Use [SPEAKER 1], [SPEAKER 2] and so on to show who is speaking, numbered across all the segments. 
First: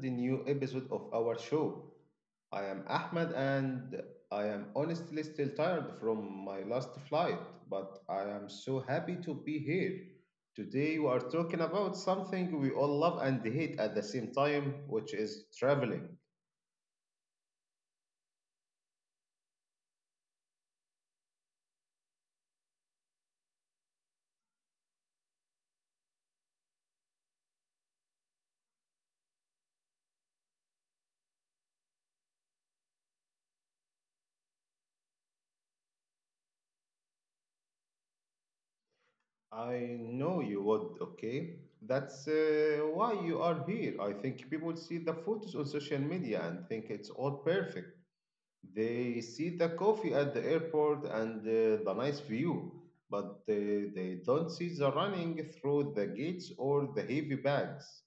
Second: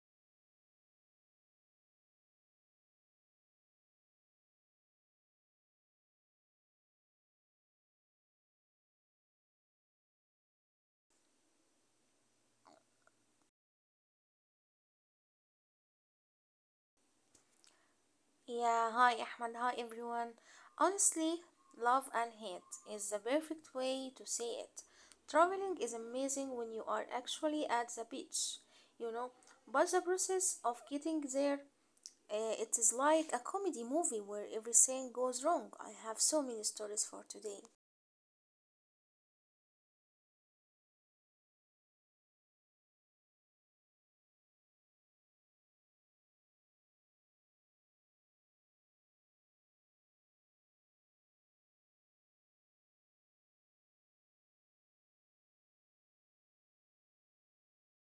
[SPEAKER 1] new episode of our show. I am Ahmed and I am honestly still tired from my last flight, but I am so happy to be here. Today we are talking about something we all love and hate at the same time, which is traveling.
[SPEAKER 2] Yeah, hi Ahmad. Hi everyone. Honestly, love and hate is the perfect way to say it. Traveling is amazing when you are actually at the beach, you know, but the process of getting there, it is like a comedy movie where everything goes wrong. I have so many stories for today.
[SPEAKER 1] I know you would, okay? That's why you are here. I think people see the photos on social media and think it's all perfect. They see the coffee at the airport and the nice view, but they don't see the running through the gates or the heavy bags.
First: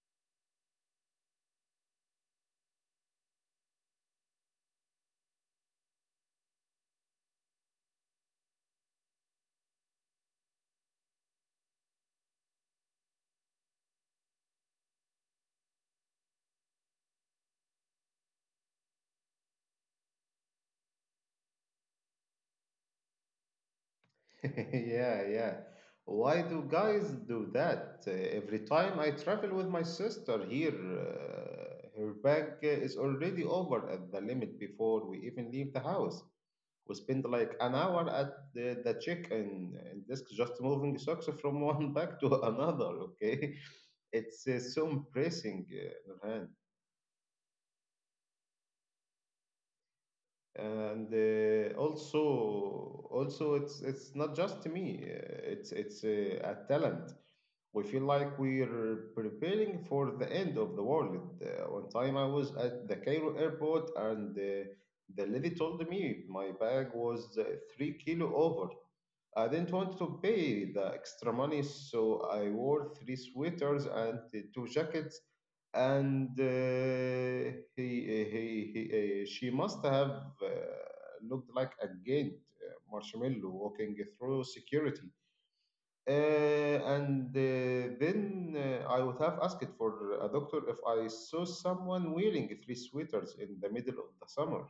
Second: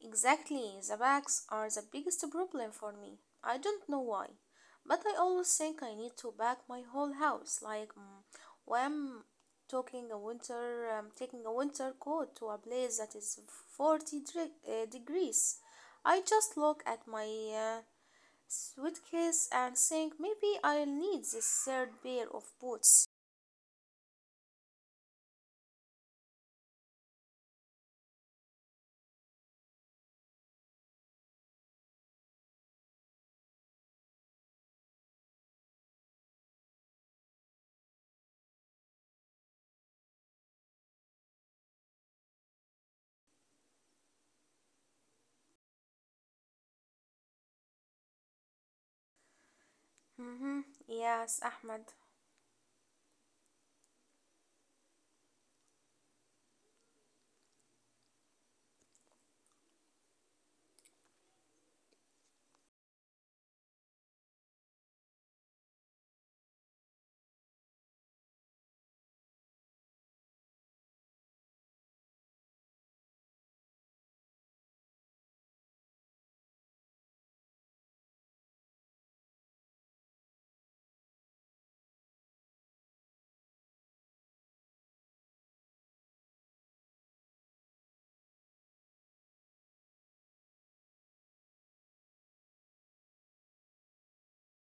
[SPEAKER 2] Exactly, the bags are the biggest problem for me. I don't know why, but I always think I need to pack my whole house. When I'm taking a winter coat to a place that is 40 degrees. I just look at my suitcase and think maybe I'll need this third pair of boots.
[SPEAKER 1] Yeah, yeah. Why do guys do that? Every time I travel with my sister here, her bag is already over at the limit before we even leave the house. We spent like an hour at the check-in desk just moving socks from one bag to another. Okay, it's so impressing, Nurhan.
[SPEAKER 2] Mm-hmm.
[SPEAKER 1] And
[SPEAKER 2] Yes, Ahmed.
[SPEAKER 1] also it's not just me. It's a talent. We feel like we're preparing for the end of the world. One time I was at the Cairo airport and the lady told me my bag was 3 kilo over. I didn't want to pay the extra money, so I wore three sweaters and two jackets. And she must have uh, looked like a giant marshmallow walking through security. Uh, and Then I would have asked for a doctor if I saw someone wearing three sweaters in the middle of the summer.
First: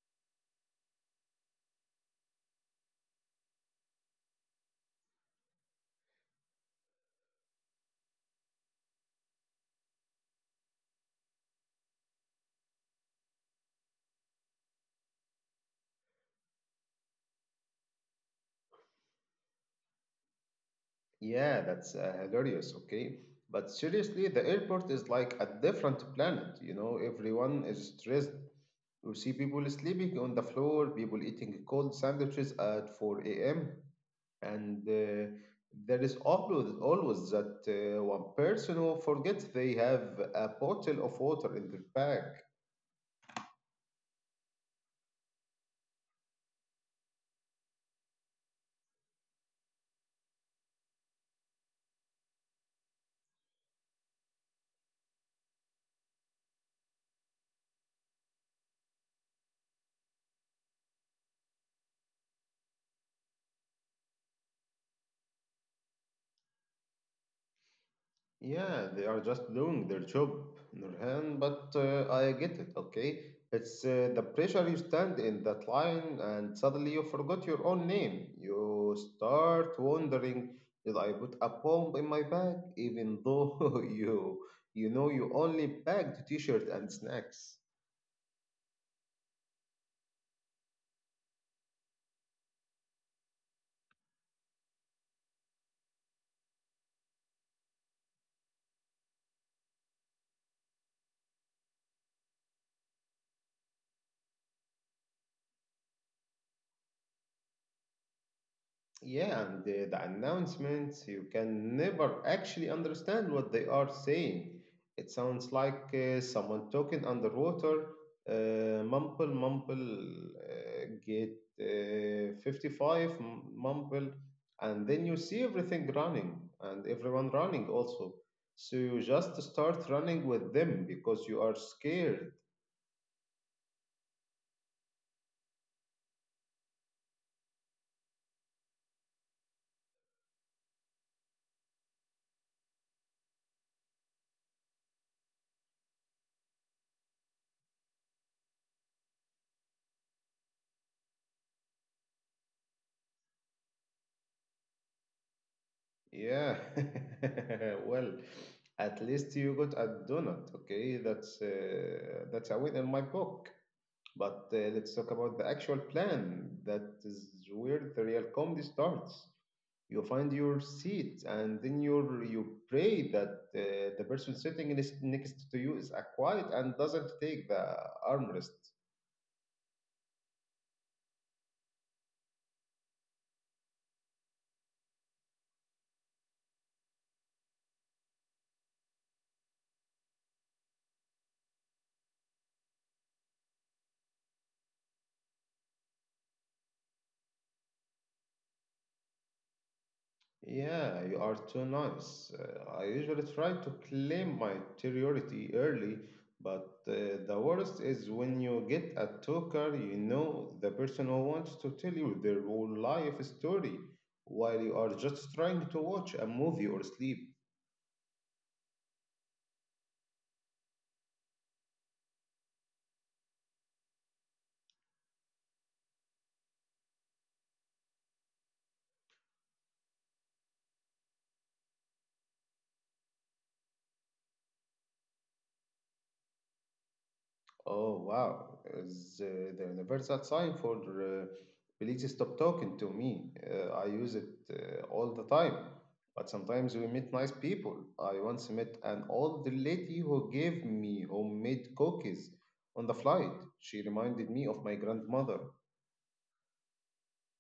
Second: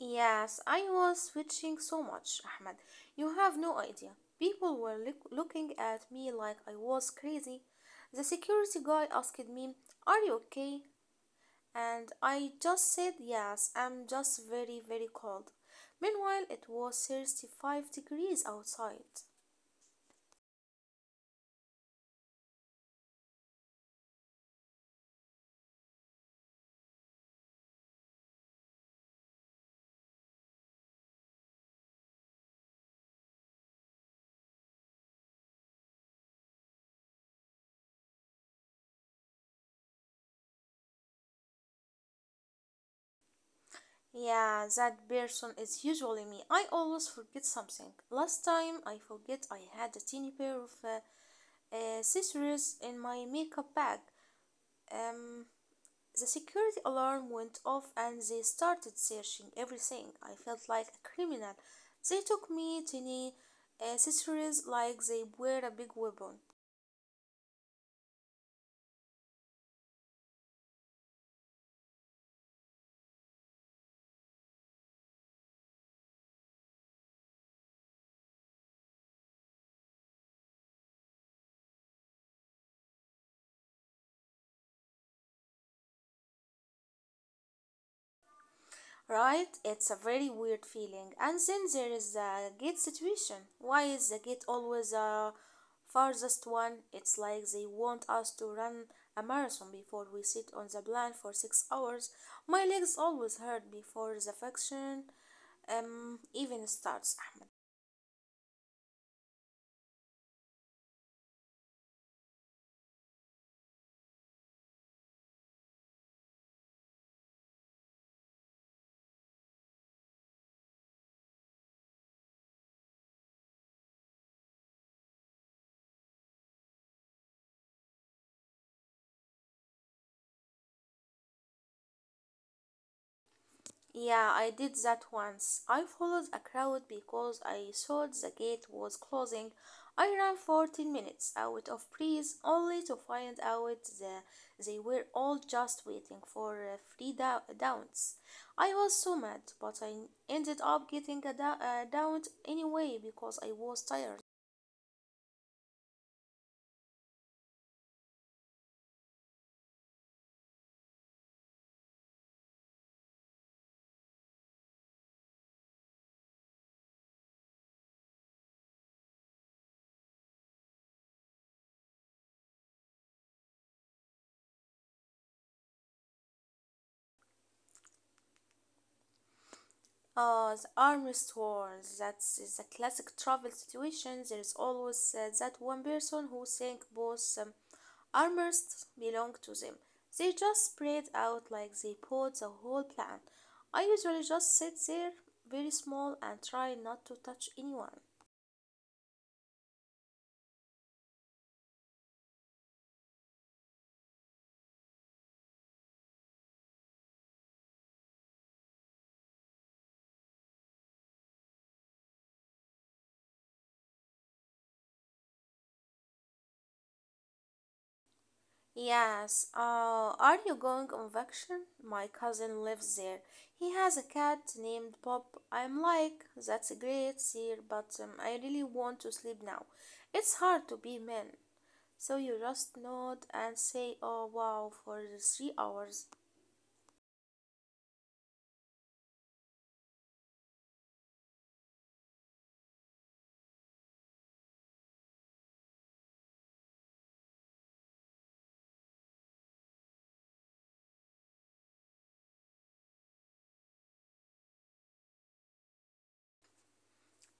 [SPEAKER 2] Yes, I was switching so much, Ahmed. You have no idea. People were looking at me like I was crazy. The security guy asked me, "Are you okay?" And I just said, "Yes, I'm just very, very cold." Meanwhile, it was 35 degrees outside.
[SPEAKER 1] Yeah, that's hilarious, okay? But seriously, the airport is like a different planet, you know, everyone is stressed. You see people sleeping on the floor, people eating cold sandwiches at 4 a.m. And there is always, always that one person who forgets they have a bottle of water in their bag.
[SPEAKER 2] Yeah, that person is usually me. I always forget something. Last time I forget I had a tiny pair of scissors in my makeup bag. Um, The security alarm went off and they started searching everything. I felt like a criminal. They took me to the accessories like they were a big weapon.
[SPEAKER 1] Yeah, they are just doing their job, Nurhan, but I get it, okay? It's the pressure. You stand in that line and suddenly you forgot your own name. You start wondering, did I put a bomb in my bag? Even though you know you only packed t-shirt and snacks.
[SPEAKER 2] Right? It's a very weird feeling. And then there is the gate situation. Why is the gate always the farthest one? It's like they want us to run a marathon before we sit on the plan for 6 hours. My legs always hurt before the function even starts, Ahmed.
[SPEAKER 1] Yeah, and the announcements, you can never actually understand what they are saying. It sounds like someone talking underwater, mumble, mumble, get 55, mumble, and then you see everything running and everyone running also. So you just start running with them because you are scared.
[SPEAKER 2] Yeah, I did that once. I followed a crowd because I thought the gate was closing. I ran 14 minutes out of breath only to find out that they were all just waiting for downs. I was so mad, but I ended up getting a down anyway because I was tired.
[SPEAKER 1] Yeah. Well, at least you got a donut, okay? That's a win in my book. But let's talk about the actual plan. That is where the real comedy starts. You find your seat, and then you pray that the person sitting next to you is quiet and doesn't take the armrest.
[SPEAKER 2] The armrest war, that's the classic travel situation. There is always that one person who thinks both armors belong to them. They just spread out like they bought the whole plant. I usually just sit there very small and try not to touch anyone.
[SPEAKER 1] Yeah, you are too nice. I usually try to claim my interiority early, but the worst is when you get a talker, you know, the person who wants to tell you their whole life story while you are just trying to watch a movie or sleep.
[SPEAKER 2] Yes, are you going on vacation? My cousin lives there. He has a cat named Bob. I'm like, "That's great, sir, but I really want to sleep now. It's hard to be men." So you just nod and say, "Oh wow," for the 3 hours.
[SPEAKER 1] Oh wow, is the universal sign for please stop talking to me. I use it all the time, but sometimes we meet nice people. I once met an old lady who gave me homemade cookies on the flight. She reminded me of my grandmother.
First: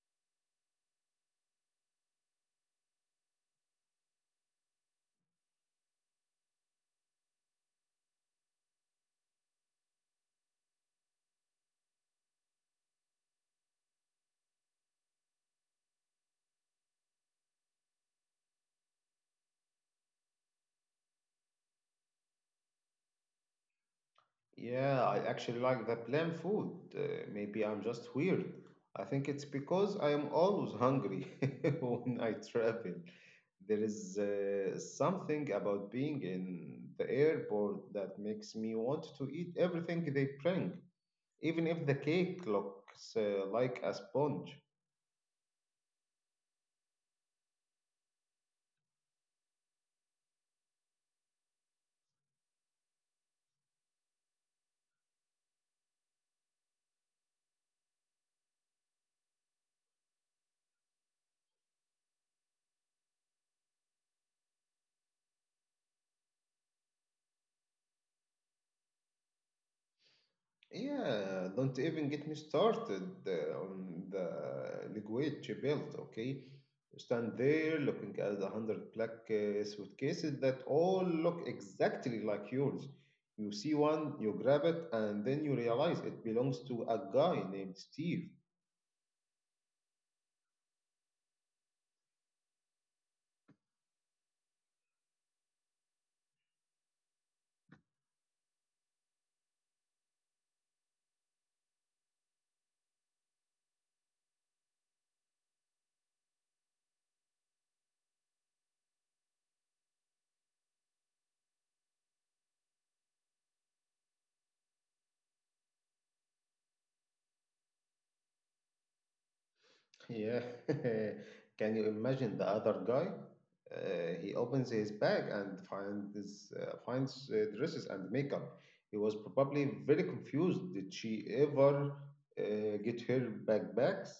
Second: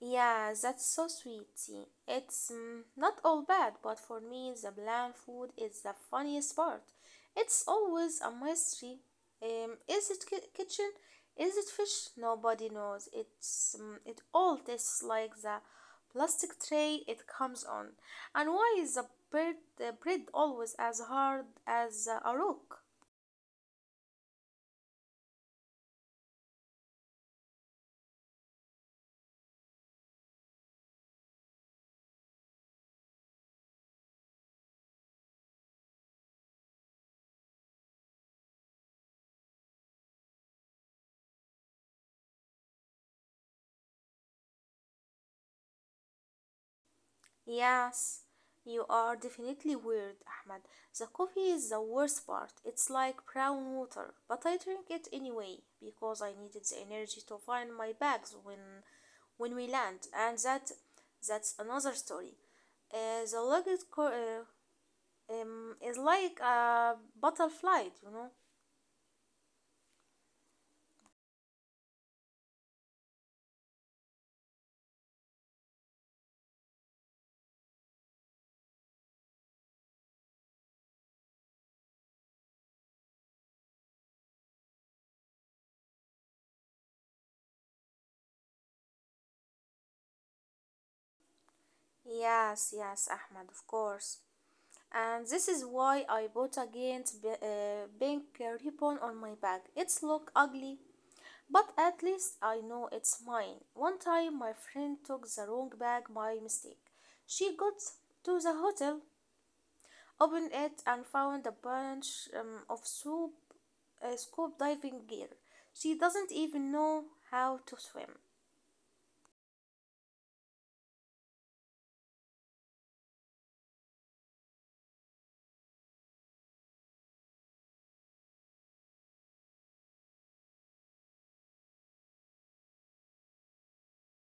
[SPEAKER 2] Yeah, that's so sweet. See, it's not all bad, but for me, the bland food is the funniest part. It's always a mystery. Is it kitchen? Is it fish? Nobody knows. It's mm, it all tastes like the plastic tray it comes on. And why is the bread always as hard as a rock?
[SPEAKER 1] Yeah, I actually like the plain food. Maybe I'm just weird. I think it's because I am always hungry when I travel. There is something about being in the airport that makes me want to eat everything they bring, even if the cake looks like a sponge.
[SPEAKER 2] Yes, you are definitely weird, Ahmed. The coffee is the worst part. It's like brown water, but I drink it anyway because I needed the energy to find my bags when we land, and that's another story. The luggage is like a butterfly, you know.
[SPEAKER 1] Yeah, don't even get me started on the liquid she built, okay? Stand there looking at the hundred black suitcases that all look exactly like yours. You see one, you grab it, and then you realize it belongs to a guy named Steve.
[SPEAKER 2] Yes, yes, Ahmed, of course. And this is why I bought against b- pink ribbon on my bag. It's look ugly, but at least I know it's mine. One time, my friend took the wrong bag by mistake. She got to the hotel, opened it, and found a bunch of scuba diving gear. She doesn't even know how to swim.
[SPEAKER 1] Yeah. Can you imagine the other guy? He opens his bag and finds dresses and makeup. He was probably very confused. Did she ever get her backpacks,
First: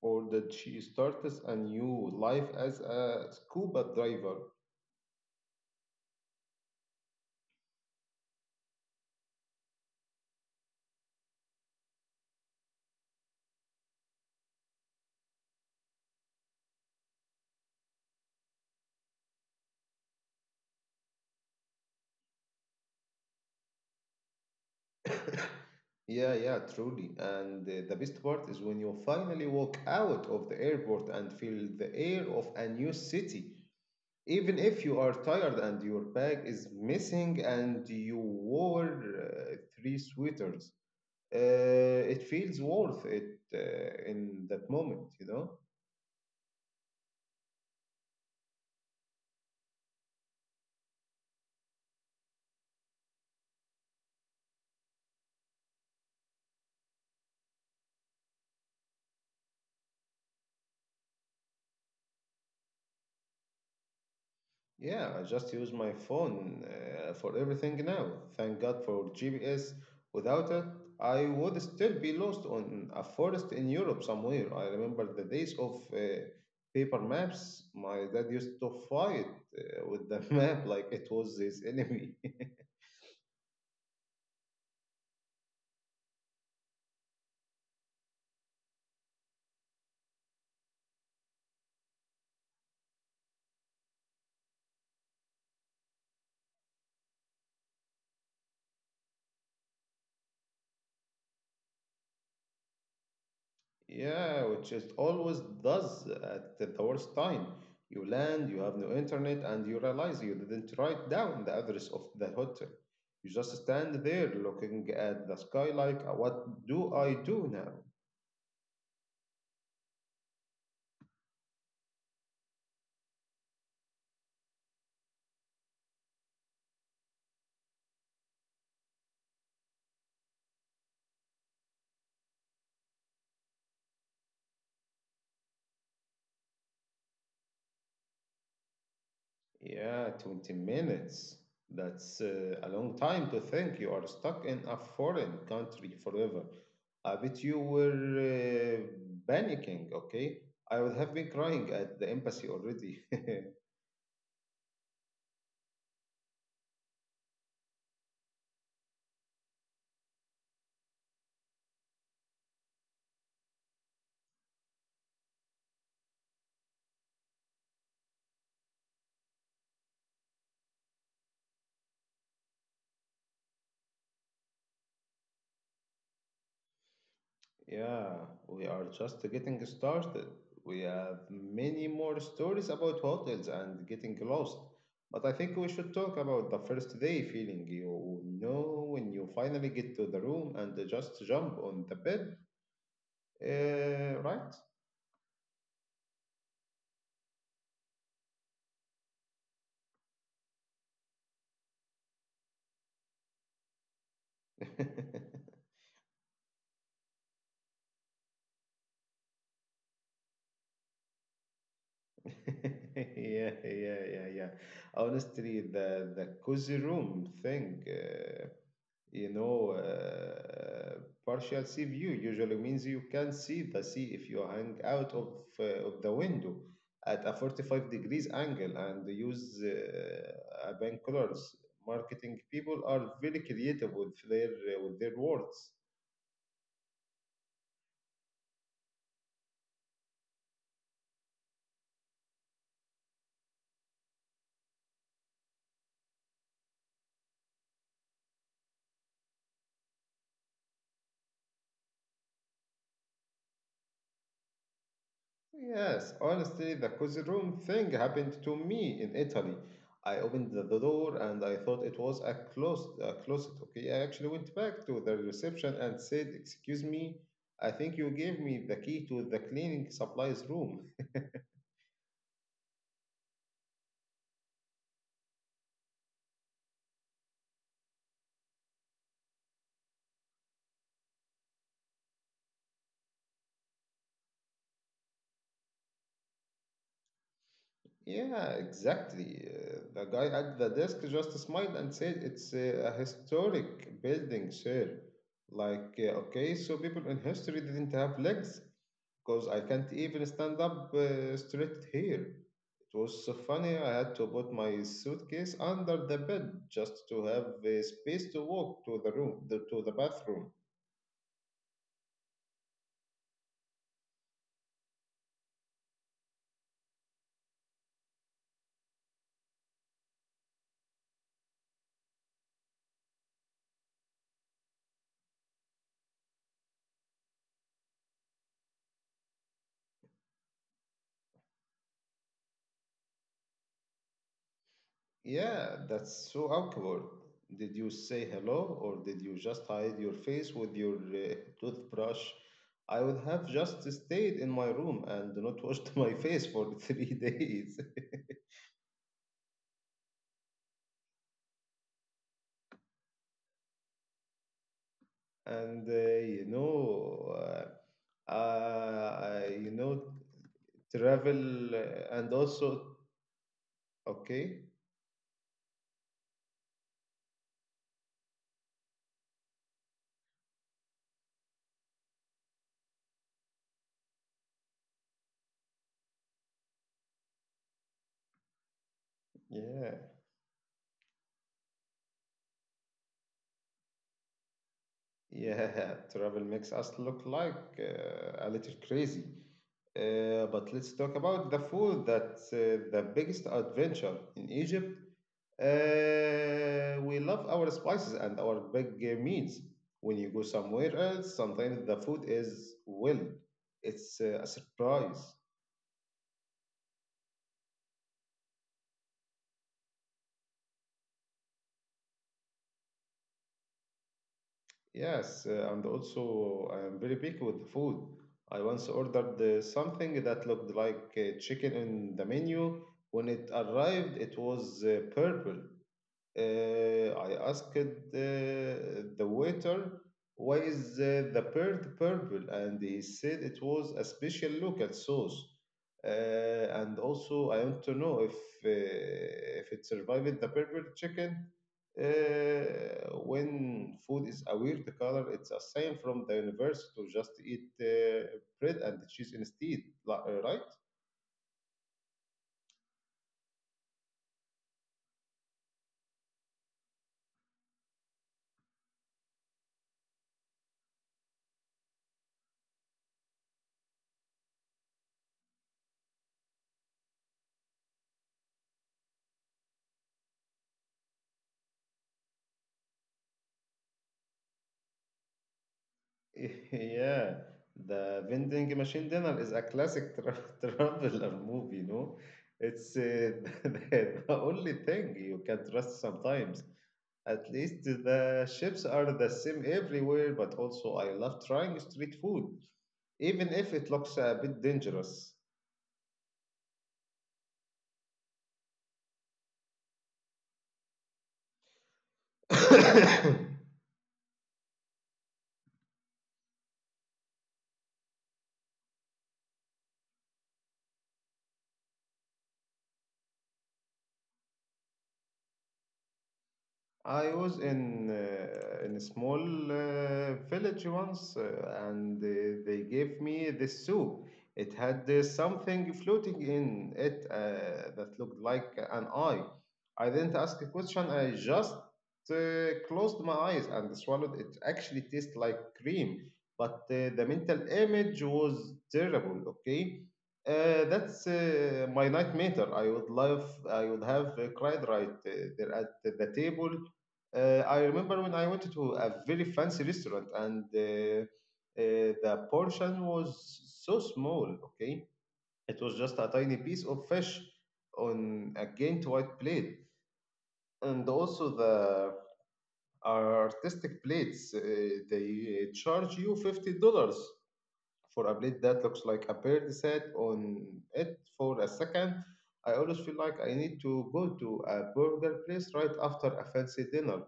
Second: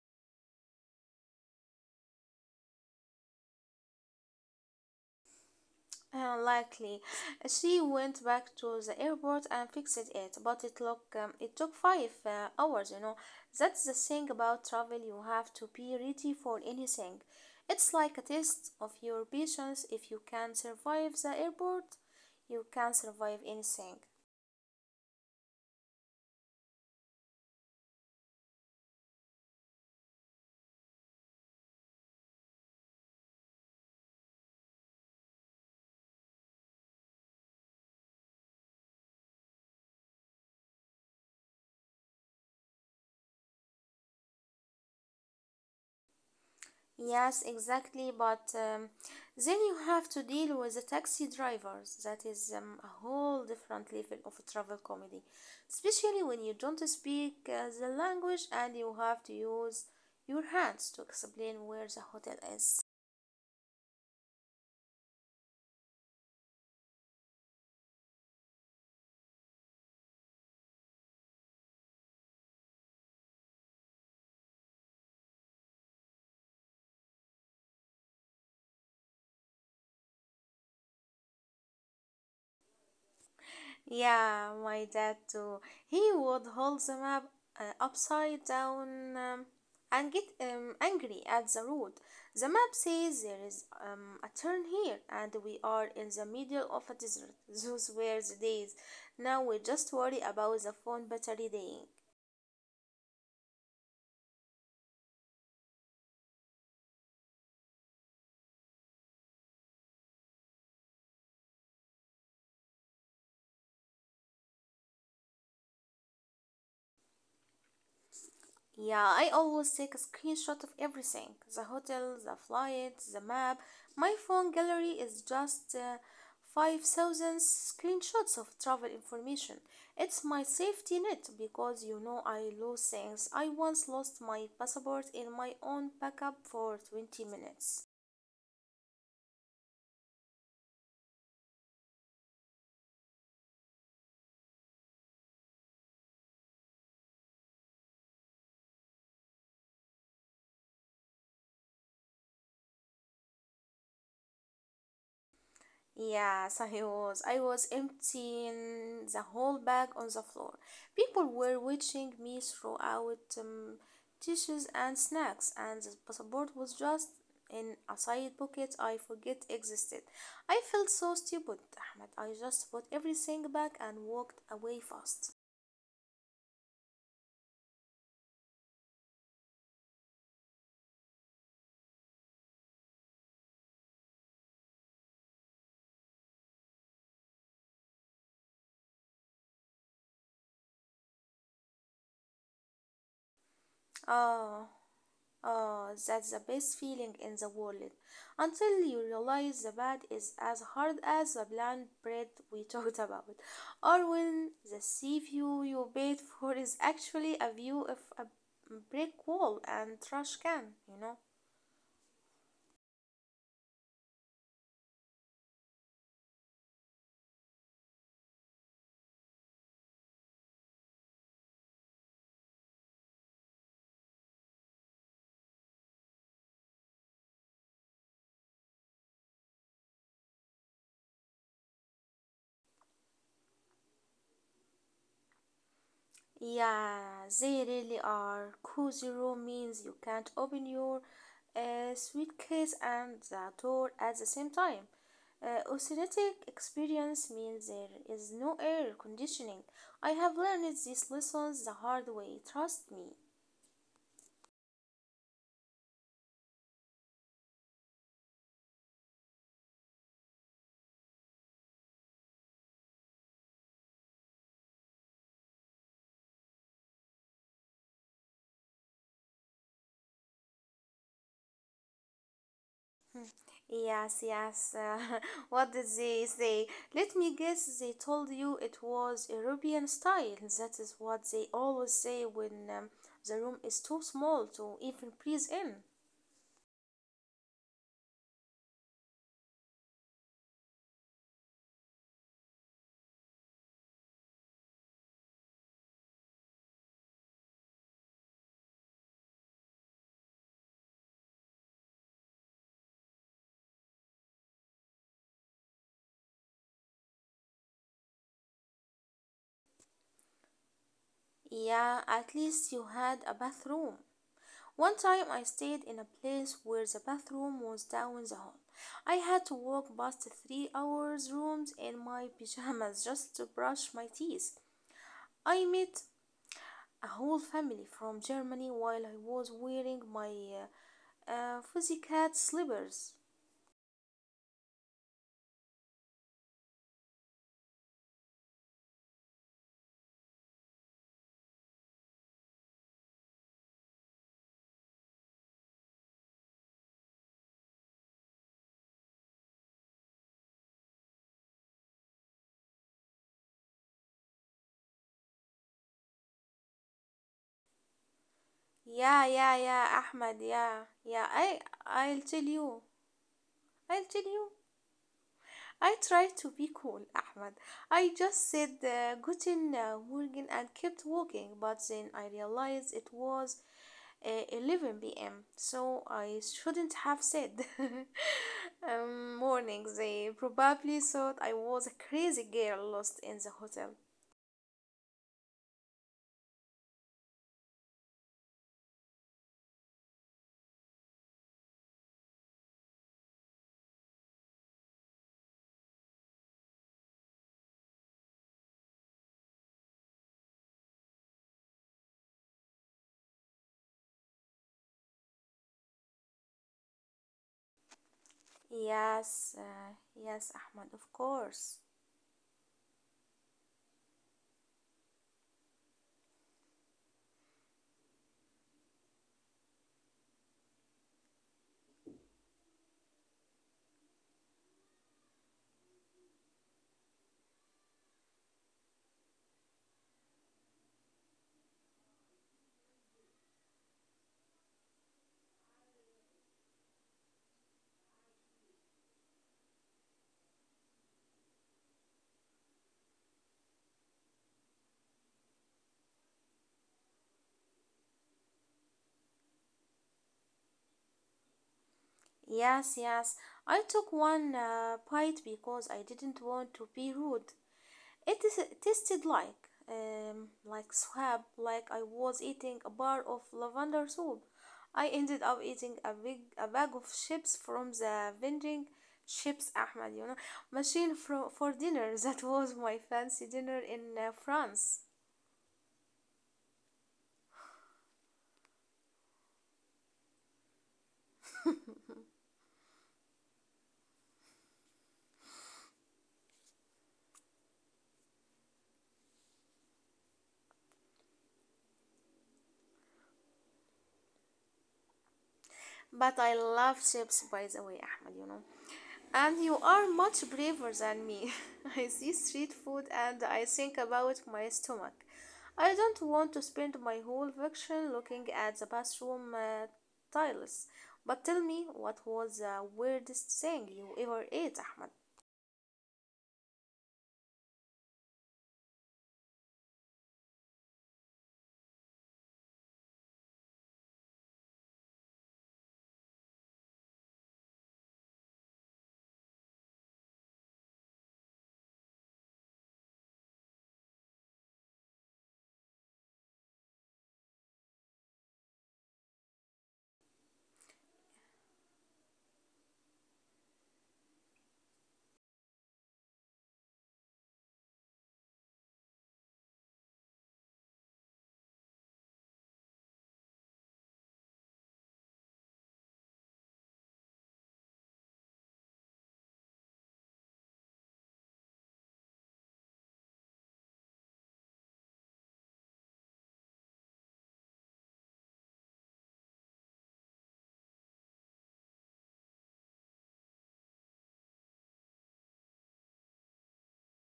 [SPEAKER 1] or did she start us a new life as a scuba diver?
[SPEAKER 2] Likely, she went back to the airport and fixed it, but it took five hours. You know, that's the thing about travel. You have to be ready for anything. It's like a test of your patience. If you can survive the airport, you can survive anything.
[SPEAKER 1] Yeah, yeah, truly. And the best part is when you finally walk out of the airport and feel the air of a new city. Even if you are tired and your bag is missing and you wore three sweaters, it feels worth it in that moment, you know?
[SPEAKER 2] Yes, exactly. But then you have to deal with the taxi drivers. That is a whole different level of travel comedy, especially when you don't speak the language and you have to use your hands to explain where the hotel is.
[SPEAKER 1] Yeah, I just use my phone for everything now. Thank God for GPS. Without it, I would still be lost on a forest in Europe somewhere. I remember the days of paper maps. My dad used to fight with the map like it was his enemy.
[SPEAKER 2] Yeah, my dad too. He would hold the map upside down and get angry at the road. The map says there is a turn here, and we are in the middle of a desert. Those were the days. Now we just worry about the phone battery dying.
[SPEAKER 1] Yeah, which it always does at the worst time. You land, you have no internet, and you realize you didn't write down the address of the hotel. You just stand there looking at the sky like, what do I do now?"
[SPEAKER 2] Yeah, I always take a screenshot of everything: the hotel, the flight, the map. My phone gallery is just 5,000 screenshots of travel information. It's my safety net because you know I lose things. I once lost my passport in my own backup for 20 minutes.
[SPEAKER 1] Yeah, 20 minutes. That's a long time to think you are stuck in a foreign country forever. I bet you were uh, panicking, okay? I would have been crying at the embassy already.
[SPEAKER 2] Yes, I was. I was emptying the whole bag on the floor. People were watching me throw out dishes and snacks, and the passport was just in a side pocket I forget existed. I felt so stupid, Ahmed. I just put everything back and walked away fast.
[SPEAKER 1] Yeah, we are just getting started. We have many more stories about hotels and getting lost. But I think we should talk about the first day feeling, you know, when you finally get to the room and just jump on the bed, uh,
[SPEAKER 2] Oh, oh, that's the best feeling in the world. Until you realize the bad is as hard as the bland bread we talked about, or when the
[SPEAKER 1] right?
[SPEAKER 2] sea view you paid for is actually a view of a brick wall and trash can, you know.
[SPEAKER 1] Yeah, yeah, yeah, yeah. Honestly, the cozy room thing, you know, partial sea view usually means you can see the sea if you hang out of the window at a 45 degrees angle and use bank colors. Marketing people are very creative with their words.
[SPEAKER 2] Yeah, they really are. Kuzuro means you can't open your suitcase and the door at the same time. Oceanic experience means there is no air conditioning. I have learned these lessons the hard way, trust me.
[SPEAKER 1] Yes, honestly, the cozy room thing happened to me in Italy. I opened the door and I thought it was a closet, a closet. Okay, I actually went back to the reception and said, "Excuse me, I think you gave me the key to the cleaning supplies room."
[SPEAKER 2] Yes, yes. What did they say? Let me guess, they told you it was European style. That is what they always say when the room is too small to even breathe in.
[SPEAKER 1] Yeah, exactly. The guy at the desk just smiled and said, "It's a historic building, sir." Like, okay, so people in history didn't have legs because I can't even stand up straight here. It was so funny, I had to put my suitcase under the bed just to have space to walk to the room, to the bathroom.
[SPEAKER 2] Yeah, at least you had a bathroom. One time I stayed in a place where the bathroom was down the hall. I had to walk past 3 hours rooms in my pajamas just to brush my teeth. I met a whole family from Germany while I was wearing my fuzzy cat slippers.
[SPEAKER 1] Yeah, that's so awkward. Did you say hello or did you just hide your face with your toothbrush? I would have just stayed in my room and not washed my face for 3 days. And
[SPEAKER 2] Yeah, yeah, yeah, Ahmed, yeah, yeah.
[SPEAKER 1] travel
[SPEAKER 2] I'll tell you. I'll tell you.
[SPEAKER 1] okay,
[SPEAKER 2] I tried to be cool, Ahmed. I just said Guten Morgen and kept walking, but then I realized it was 11 p.m., so I shouldn't have said morning.
[SPEAKER 1] yeah,
[SPEAKER 2] They probably thought I was a crazy girl lost in the hotel.
[SPEAKER 1] yeah, travel makes us look like a little crazy. But let's talk about the food. That's the biggest adventure in Egypt. We love our spices and our big meals. When you go somewhere else, sometimes the food is, well, it's a surprise.
[SPEAKER 2] Yes, yes, Ahmed, of course.
[SPEAKER 1] Yes, and also I'm very picky with the food. I once ordered something that looked like chicken in the menu. When it arrived, it was purple. I asked the waiter, why is the bird purple? And he said it was a special local sauce. Uh, and also, I want to know uh, if it survived the purple chicken. Uh, when food is a weird color, it's a sign from the universe to just eat bread and cheese instead, right?
[SPEAKER 2] Yes, yes. I took one bite because I didn't want to be rude. It tasted like swab, like I was eating a bar of lavender soup. I ended up eating a bag of chips from the vending chips, Ahmed, you know, machine for dinner. That was my fancy dinner in France.
[SPEAKER 1] Yeah, the vending machine dinner is a classic tra traveler movie, you know. It's the only thing you can trust sometimes. At least the chips are the same everywhere, but also I love trying street food, even if it looks a bit dangerous.
[SPEAKER 2] But I love chips, by the way, Ahmed, you know. And you are much braver than me. I see street food and I think about my stomach. I don't want to spend my whole vacation looking at the bathroom tiles. But tell me, what was the weirdest thing you ever ate, Ahmed?
[SPEAKER 1] I was in a small village once, and they gave me this soup. It had something floating in it that looked like an eye. I didn't ask a question. I just closed my eyes and swallowed it. Actually, tastes like cream, but the mental image was terrible. Okay, that's my nightmare. I would love. I would have cried right there at the table. I remember when I went to a very fancy restaurant and the portion was so small, okay? It was just a tiny piece of fish on a giant white plate. And also the artistic plates, they charge you $50 for a plate that looks like a bird sat on it for a second. I always feel like I need to go to a burger place right after a fancy dinner.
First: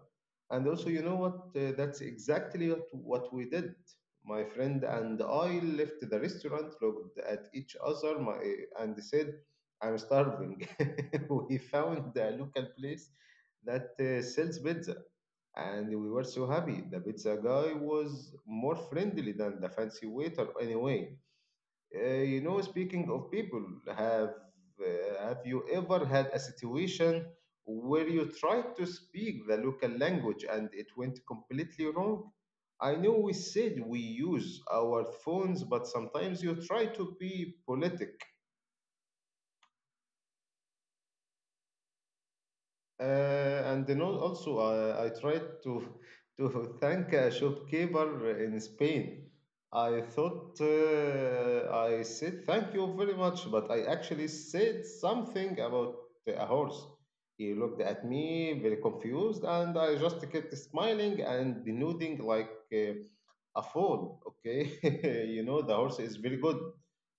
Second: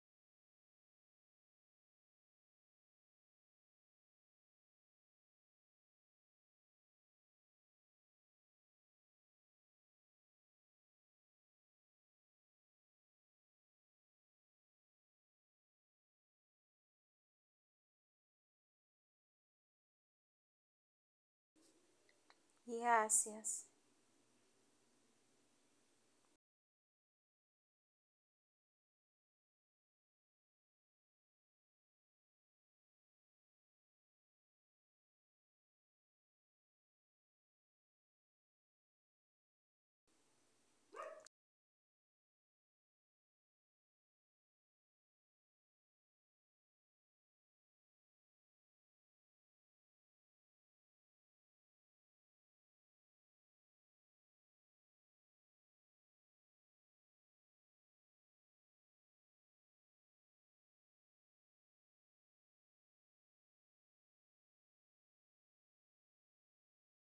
[SPEAKER 1] And also, you know what? That's exactly what we did. My friend and I left the restaurant, looked at each other, and said, I'm starving. We found a local place that sells pizza and we were so happy. The pizza guy was more friendly than the fancy waiter, anyway. You know, speaking
[SPEAKER 2] Yes,
[SPEAKER 1] of people,
[SPEAKER 2] yes.
[SPEAKER 1] have have you ever had a situation where you tried to speak the local language and it went completely wrong? I know we said we use our phones, but sometimes you try to be politic. And then also, I tried to to thank a shopkeeper in Spain. I thought I said thank you very much, but I actually said something about a horse. He looked at me very confused, and I just kept smiling and nodding like a foal. Okay, you know the horse is very good,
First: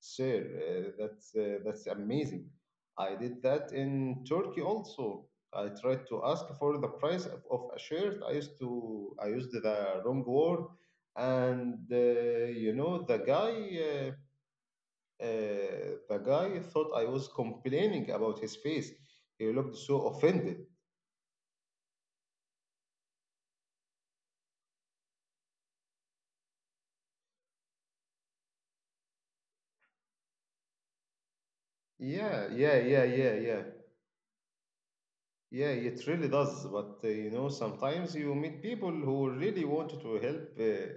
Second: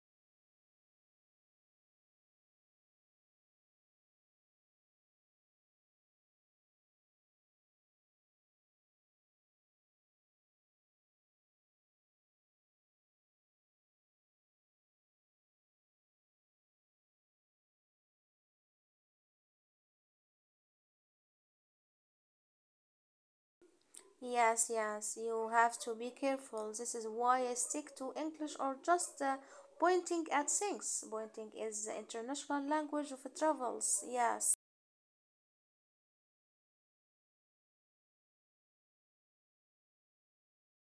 [SPEAKER 1] sir. That's that's amazing. I did that in Turkey also. I tried to ask for the price of a shirt. I used the wrong word, and you know the guy. Uh, the guy thought I was complaining about his face. He looked so offended.
[SPEAKER 2] Yes, yes, you have to be careful. This is why I stick to English or just pointing at things. Pointing is the
[SPEAKER 1] Yeah,
[SPEAKER 2] international
[SPEAKER 1] yeah, yeah,
[SPEAKER 2] language of
[SPEAKER 1] yeah, yeah.
[SPEAKER 2] travels. Yes.
[SPEAKER 1] Yeah, it really does. But you know, sometimes you meet people who really want to help,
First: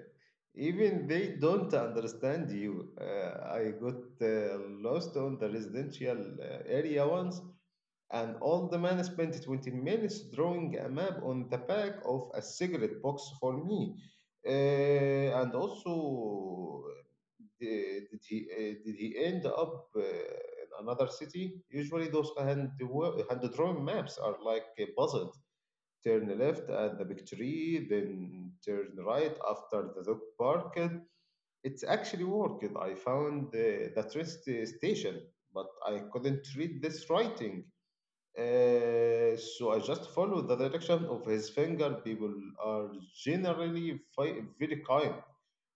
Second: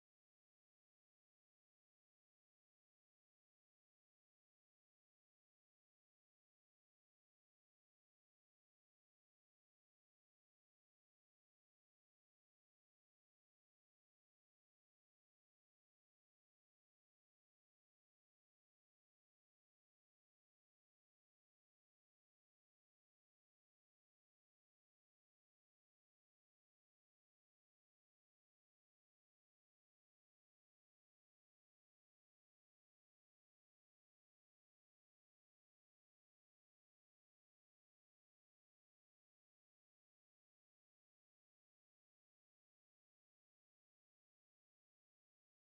[SPEAKER 1] even they don't understand you. I got lost on the residential area once, and all the man spent 20 minutes drawing a map on the back of a cigarette box for me. Uh, and also, did he end up? Another city, usually those hand drawn maps are like a puzzle. Turn left at the big tree, then turn right after the dog park. It's actually worked. I found the train station, but I couldn't read this writing. So I just follow the direction of his finger. People are generally very kind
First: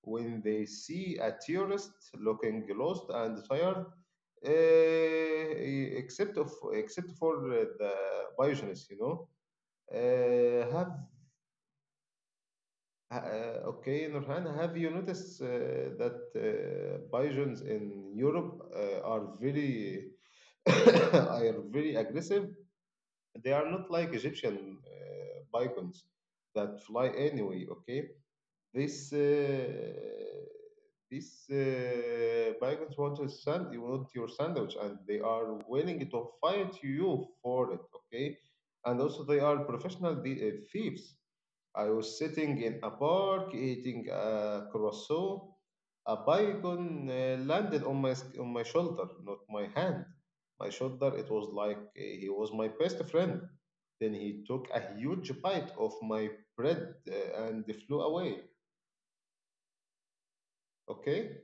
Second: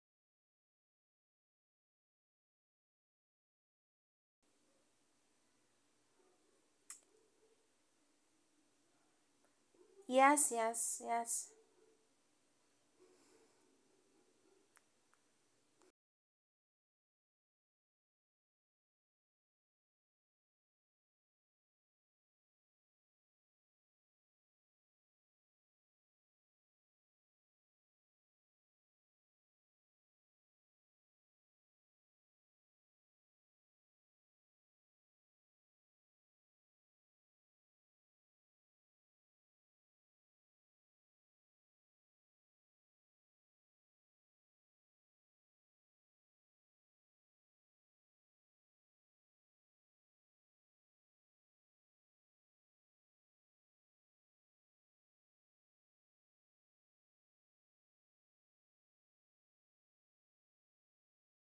[SPEAKER 1] when they see a tourist looking lost and tired, uh, except of except for the Biogenes, you know.
[SPEAKER 2] Yes,
[SPEAKER 1] Have
[SPEAKER 2] yes, yes.
[SPEAKER 1] okay, Nurhan, have you noticed that Biogenes in Europe are very are very aggressive? They are not like Egyptian bygones that fly anyway, okay? This uh, this migrants want a sand. You want your sandwich, and they are willing to fight you for it. Okay, and also they are professional thieves. I was sitting in a park eating a croissant. A bygone landed on my on my shoulder, not my hand. My shoulder. It was like he was my best friend. Then he took a huge bite of my bread and flew away. Okay.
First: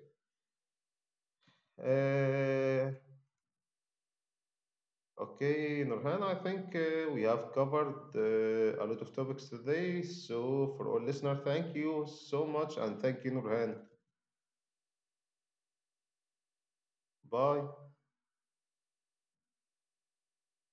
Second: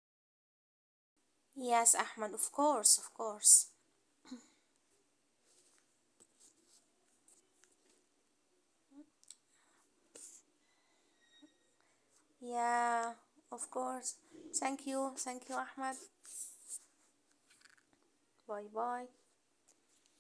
[SPEAKER 2] Yes, Ahmad, of
[SPEAKER 1] Uh,
[SPEAKER 2] course, of course.
[SPEAKER 1] okay, Nurhan, I think we have covered a lot of topics today. So, for our listener, thank you so much and
[SPEAKER 2] Yeah,
[SPEAKER 1] thank you,
[SPEAKER 2] of
[SPEAKER 1] Nurhan.
[SPEAKER 2] course. Thank you, Ahmad.
[SPEAKER 1] Bye.
[SPEAKER 2] Bye bye.